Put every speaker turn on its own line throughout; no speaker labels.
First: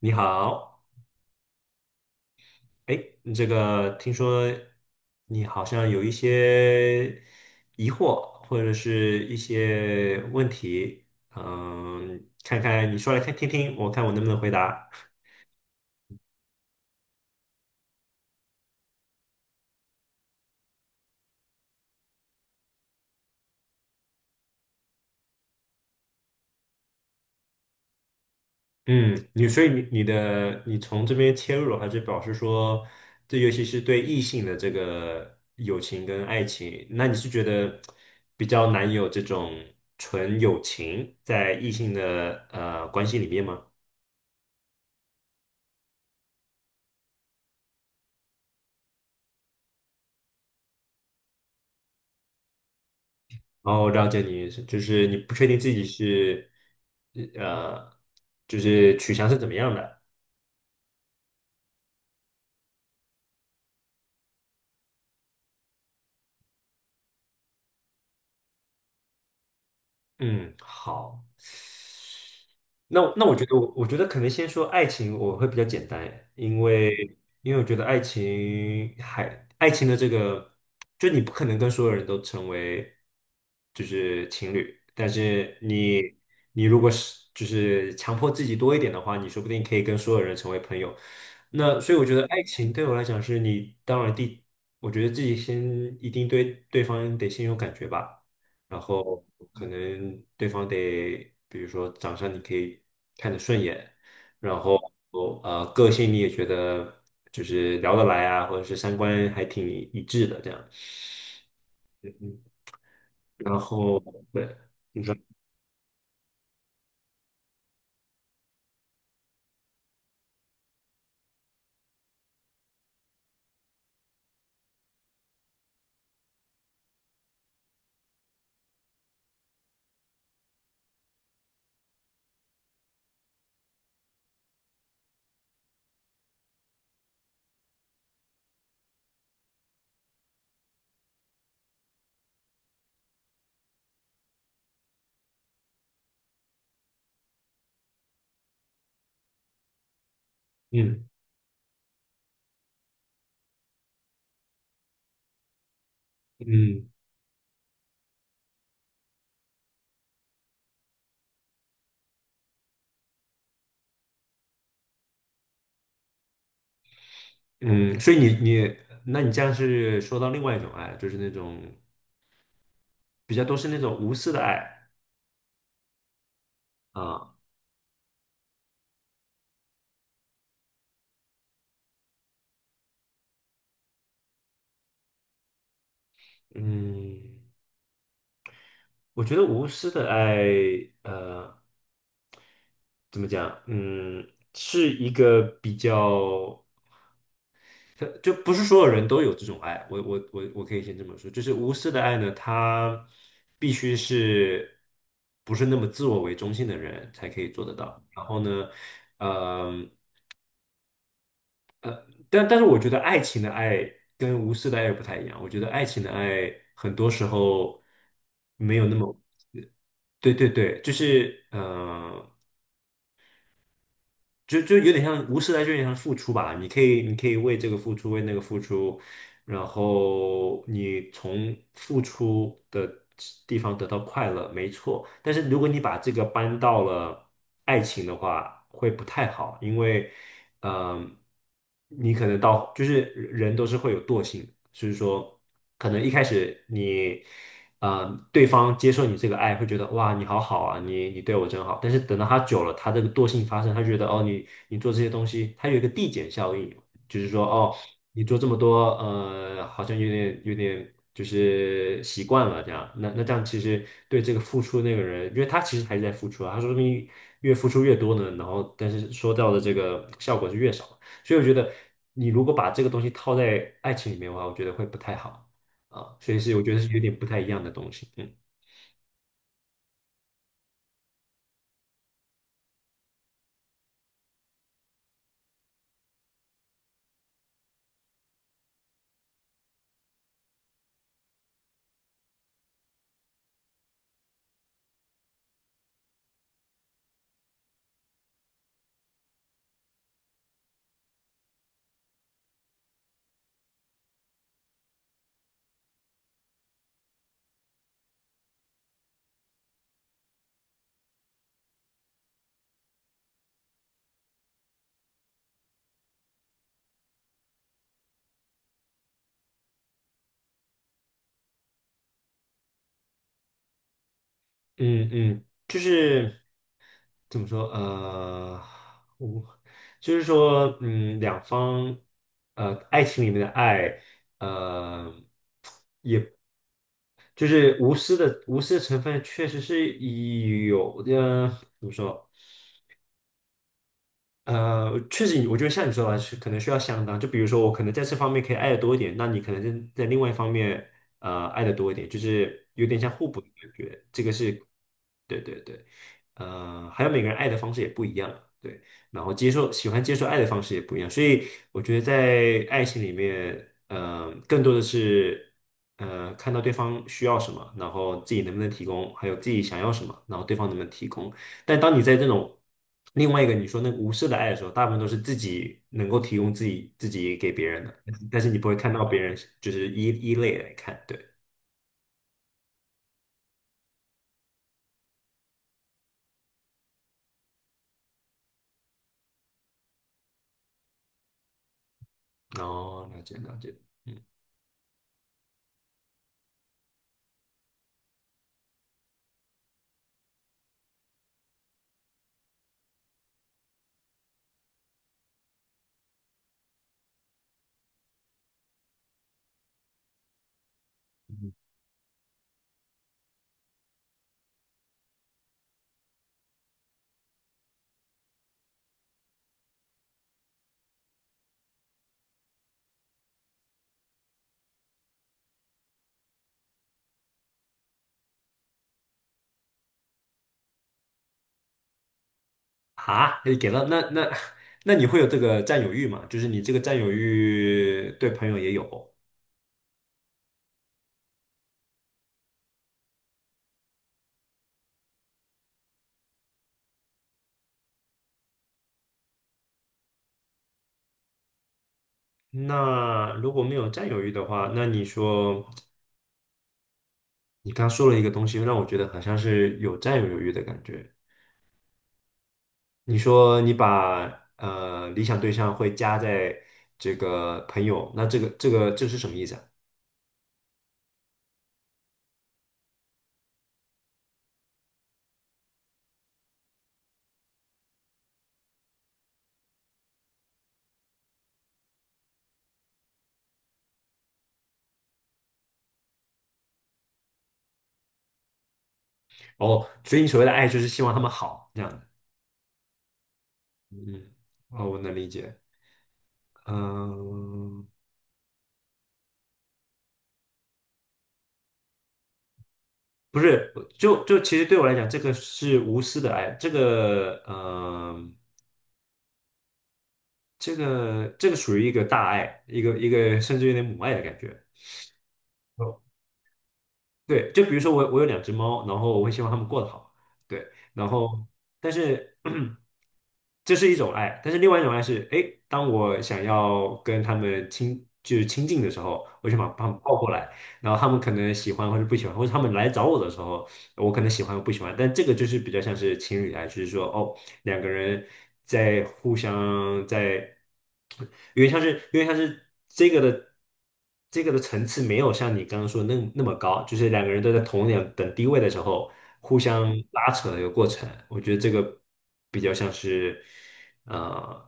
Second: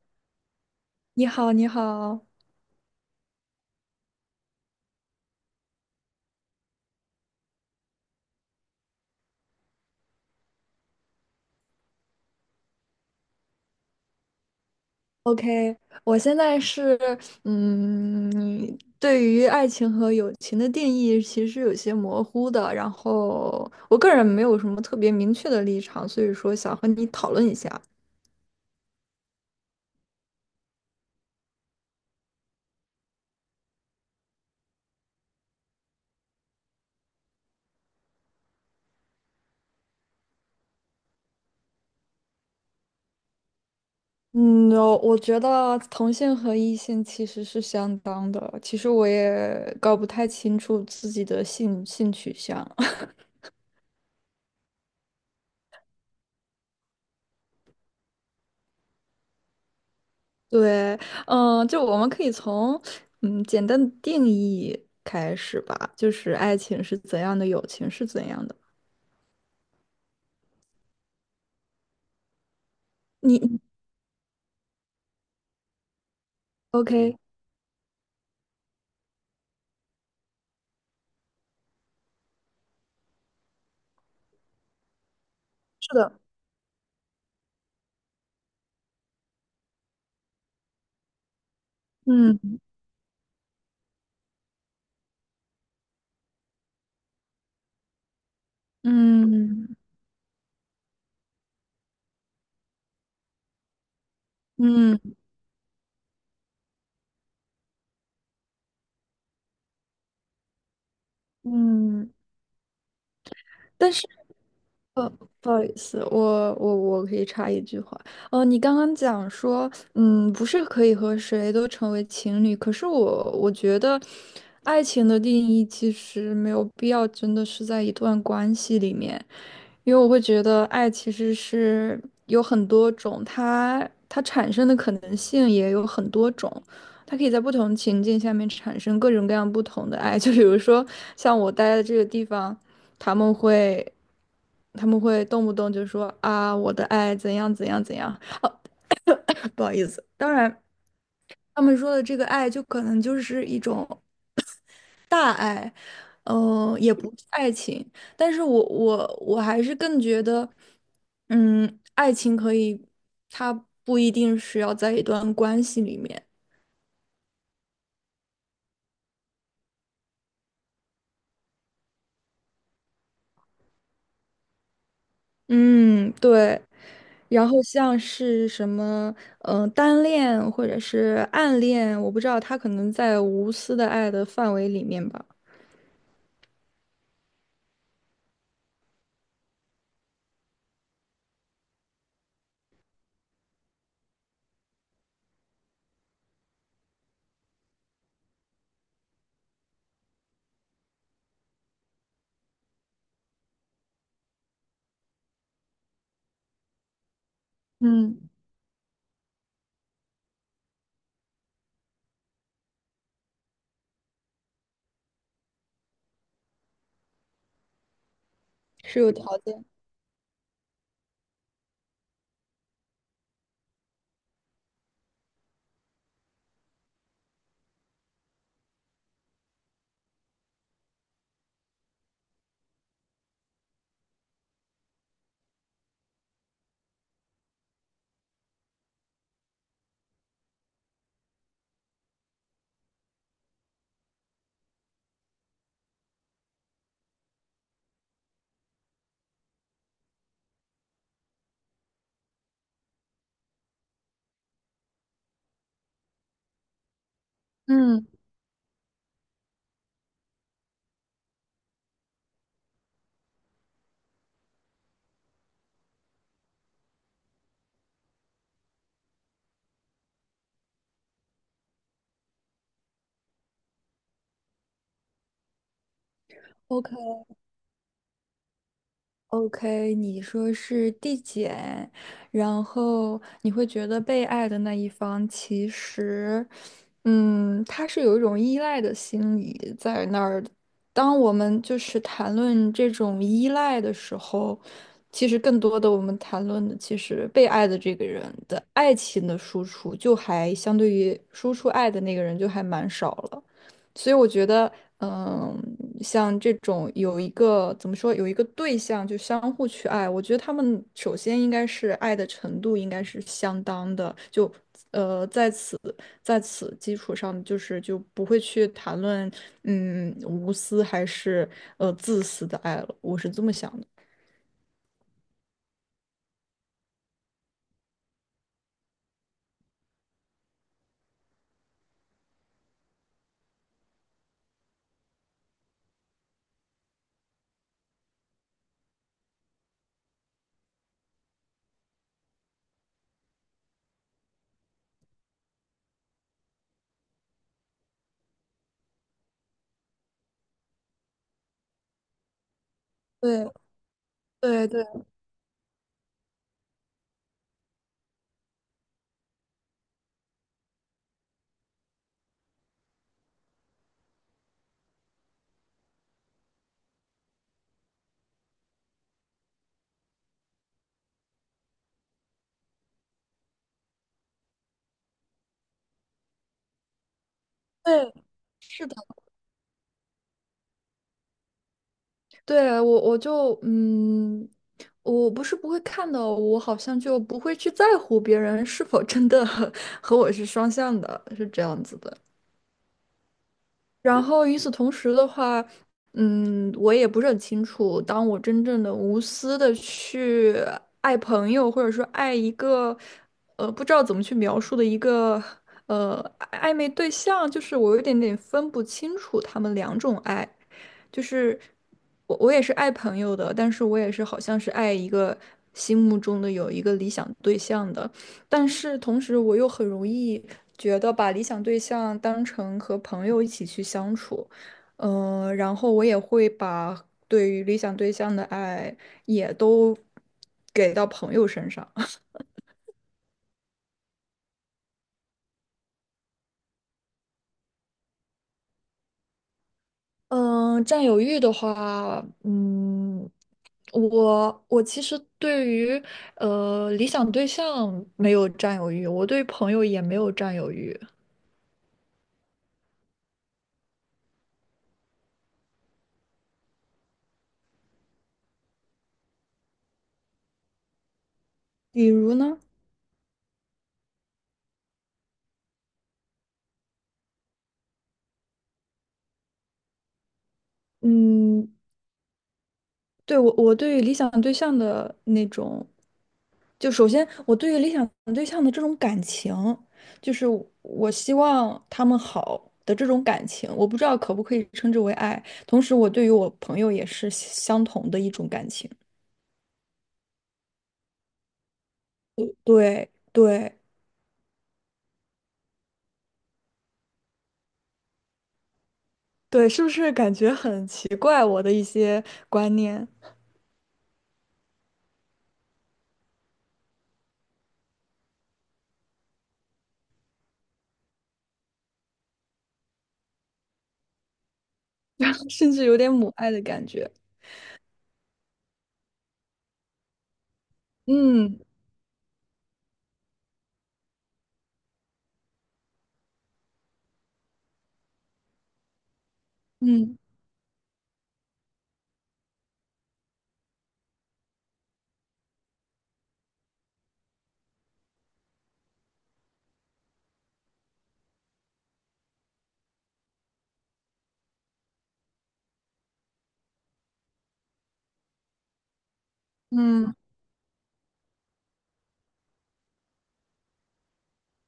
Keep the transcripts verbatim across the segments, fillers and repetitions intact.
你好，
你好，你好
哎，这个听说你好像有一些疑惑或者是一些问题，嗯，看看你说来看听听，我看我能不能回答。
，OK，我现在是，嗯，对于爱情和友情的定义其实有些模糊的，然后我个人没有什么特别明确的立场，所以说想和你讨论一下。
嗯，你所以你你的你从这边切入，还是表示说，这尤其是对异性的这个友情跟爱情，那你是觉得比较难有这种纯友情在异性的呃关系里面吗？
嗯，我我觉得同性和异性其实是相当的，其实我也搞不太清楚自己的性性取向。
哦，我了解你的意思就是你不确定自己是，呃，就是取向是怎么样的。
对，嗯，就我们可以从嗯简单的定义开始吧，就是爱情是怎样的，友情是怎样的。
嗯，好。那那我
你
觉得
你
我我觉得可能先说爱情，我会比较简单，因
OK,
为因为我觉得爱情还爱情的这个，就你不可能跟所有人都成为就是情侣，但是
是
你
的，
你如果是就是强迫自己多一点的话，你说不定可以跟所有人成为朋友。那所以我觉得爱
嗯
情对我来讲是你当然第，我觉得自己先一定对对方得先有感觉吧。然后可
嗯
能对方得，比如说长相你可以看得顺眼，然后
嗯
呃个性你也觉得就是聊得来啊，或者是三观还挺一致的这样，
嗯，嗯
嗯，然
但
后
是。
对，你
呃，
说，
不好意思，我我我可以插一句话。哦，你刚刚讲说，嗯，不是可以和谁都成为情侣，可是我我觉得，爱情的定义其实没有必要真的是在一段关系里面，因为我会觉得爱其实是有很多种，它它产生的可能性也有很多种。它可以在不同情境下面产生各种各样不同的爱，就比如说像我待的这个地方。他们会，他们会动不动就说啊，我的爱怎样怎样怎样，不好意思。当然，
嗯
他们说的这个爱，就可能就是一种大爱，嗯、
嗯
也不是爱情。但是我我我还是更觉得，嗯，爱情可以，它不一定是要在一段关系里面。
嗯，所以你你，那你这样是说到另外一种爱，就是那种比较都是那种无私的爱
嗯，对。
啊，
然后像是什么，嗯、单恋或者是暗恋，我不知道，他可能在无私的爱的范围里面吧，
嗯，我觉得无私的爱，呃。怎么讲？嗯，是一个比较，就不是所有人都有这种爱。我我我我可以先这么说，就是无私的爱呢，它必须是不是那么自我为中心的人才可以做得到。然
嗯
后呢，嗯，但但是我觉得爱情的爱跟无私的爱不太一样。我觉得爱情的爱很多时候没有那
是有
么，
条件。
对对对，就是嗯。呃就就有点像无私，来，就有点像付出吧。你可以，你可以为这个付出，为那个付出，然后你从付出的地方得到快乐，没错。但是如果你把这个搬到了爱情的话，会不太好，因为，嗯、你可能到就是人都是会有惰性，所以说，可能一开始你，呃，对方接受你这个爱，会觉得哇，你好好啊，你你对我真好。但是等到他久了，他这个惰性发生，他觉得哦，你你做这些东西，它有一个递减效应，就是说哦，
嗯。
你做这么多，呃，好像有点有点就是习惯了这样。那那这样其实对这个付出那个人，因为他其实还是在付出啊，他说不定越付出越多呢，然后但是收到的这个效果是越少。所以我觉得你如果把这个东西套在爱情里面的话，我觉得会不太好啊。所以是我觉得是有
OK。
点不太一样的东西。嗯
OK,你说是递减，然后你会觉得被爱的那一方其实，嗯，他是有一种依赖的心理在那儿的。当我们就是谈论这种依赖的时候，其实更多的我们谈论的其实被爱的这个人的爱情的输出，就还相对于输出爱的那个人就还蛮少了。所以我觉得，嗯，像这种有一个怎么说，有一个对象就相互去爱，我觉得他们首先应该是爱的程度应该是相当的，就呃在此在此基础上，就是就不会去谈论嗯无私还是呃自私的爱了，我是这么想的。
嗯嗯，就是。怎么说？呃，我就是说，嗯，两方，呃，爱情里面的爱，呃，也就是无私的无私的成分，确实是有的。怎么说？呃，确实，我觉得像你说的，是可能需要相当。就比如说，我可能在这方面可以爱的多一点，那你可能在在另外一方面，呃，爱的多一点，就是有点像互补的
对
感觉。这个是
对对
对对对，呃，还有每个人爱的方式也不一样，对，然后接受喜欢接受爱的方式也不一样，所以我觉得在爱情里面，呃，更多的是呃看到对方需要什么，然后自己能不能提供，还有自己想要什么，然后对方能不能提供。但当你在这种另外一个你说那个无私的爱的时候，大部分都是自己能够提供自己自己给别人的，
对，
但是你不会
是
看
的。
到别人就是一一类来看，对，
对，我我就嗯，我不是不会看的，我好像就不会去在乎别人是否真的 和我是双向的，是这样子的。
然后了解了解。
然后与此同时的话，嗯，我也不是很清楚，当我真正的无私的去爱朋友，或者说爱一个，呃，不知道怎么去描述的一个，呃，暧昧对象，就是我有点点分不清楚他们两种爱，就
嗯
是我我也是爱朋友的，但是我也是好像是爱一个心目中的有一个理想对象的。但是同时，我又很容易觉得把理想对象当成和朋友一起去相处，呃，然后我也会把对于理想对象的爱也都给到朋友身上。
啊，你给了那那那你会有这个占有欲吗？就是你这个占有欲对朋友也有。
嗯，占有欲的话，嗯，我我其实对于呃理想对象没有占有欲，我对朋友也没有占有欲。
那如果没有占有欲的话，那你说你刚说了一个东西，让我觉得好像是有占有欲的感觉。
比如呢？
你说你把呃理想对象会加在这个朋友，那这个这个这是什么意思啊？
嗯。对，我，我对于理想对象的那种，就首先我对于理想对象的这种感情，就是我我希望他们好的这种感情，我不知道可不可以称之为爱。同时，我对于我朋友也是相同的一种感情。
哦，所以你所谓的爱就是希望他们好这样的。
对对
嗯，哦，我能理解。嗯，
对，是不是感觉很奇怪？我的一些观念。
不 是，就就其实对我来讲，这个是无私的爱，这个呃，这个这个属于一个大爱，一个一个甚至有点母爱的感觉。
然后甚至有
哦
点母爱的感觉。
对，就比如说我我有两只猫，然后我会希望它们过得好，对，然后
嗯
但是 这是一种爱，但是另外一种爱是，哎，当我想要跟它们亲就是亲近的时候，我就把它们抱
嗯
过来，然后它们可能喜欢或者不喜欢，或者它们来找我的时候。我可能喜欢我不喜欢，但这个就是比较像是情侣啊，就是说哦，两个人在互相在，因为像是因为像是这个的这个的层次没有像你刚刚说那那么高，就是两个人都在同等等地位的时候互相嗯
嗯，
拉扯的一个过程，我觉得这个比较像是呃。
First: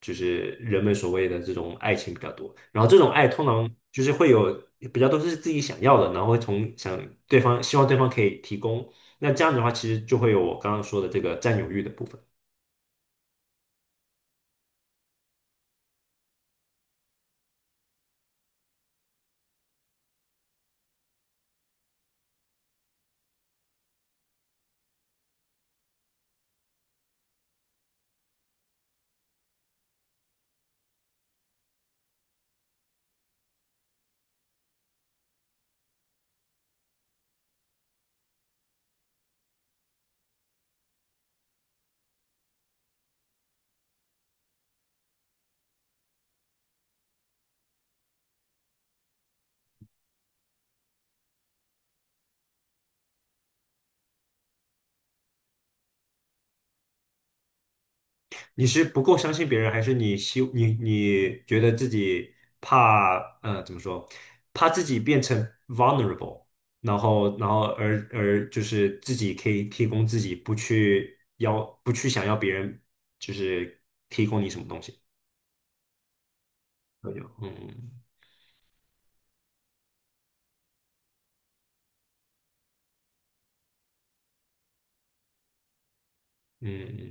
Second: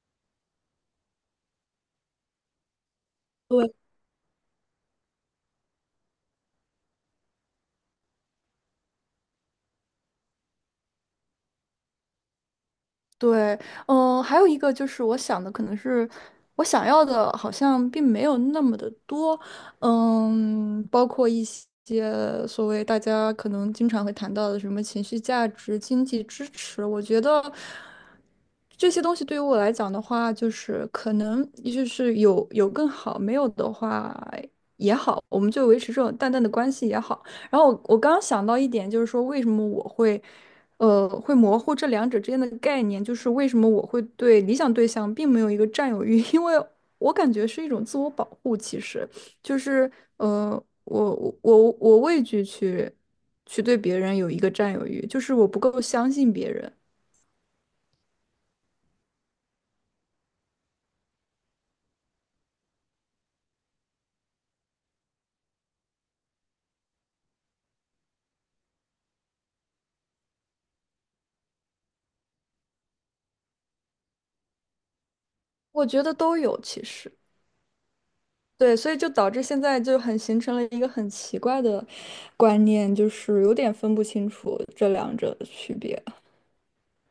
就是人们所谓的这种爱情比较多。然后这种爱通常
对。
就是会有比较多是自己想要的，然后会从想对方希望对方可以提供。那这样子的话，其实就会有我刚刚说的这个占有欲的部分。
对，嗯、还有一个就是我想的可能是我想要的，好像并没有那么的多，嗯，包括一些所谓大家可能经常会谈到的什么情绪价值、经济支持，我觉得这些东西对于我来讲的话，就是可能也就是有有更好，没有的话也好，我们就维持这种淡淡的关系也好。然后我我刚刚想到一点，就是说为什么我会。呃，会模糊这两者之间的概念，就是为什么我会对理想对象并没有一个占有欲，因为我感觉是一种自我保护。其实，就是呃，我我我我畏惧去去对别人有一个占有欲，就是我不够相信别人。
你是不够相信别人，还是你希你你觉得自己怕呃怎么说，怕自己变成 vulnerable，然后然后而而就是自己可以提供自己，不去要不去想要别人就是提供你什么东西。
我觉得都有，其
都
实
有，嗯
对，所以就导致现在就很形成了一个很奇怪的观念，就是有点分不清楚这两者的区别。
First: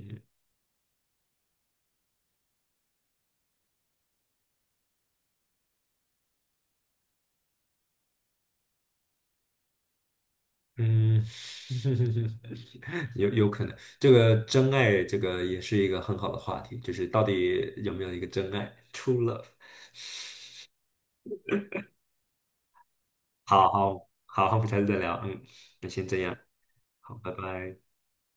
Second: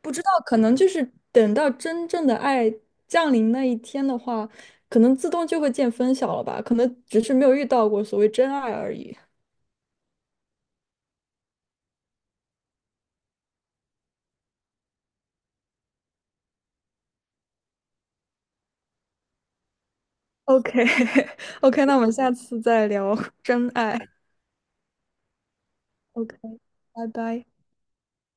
不知道，可能就是等到真正的爱降临那一天的话，可能自动就会见分晓了吧？可能只是没有遇到过所谓真爱而已。
嗯，有有可能，这个真爱，这个也是一个很好的话题，就是到底有没有一个真爱 （true love）。
OK，OK，那我们下次再聊真
好
爱。
好好，我们下次再聊，嗯，那先这
OK,
样，
拜
好，拜
拜。
拜。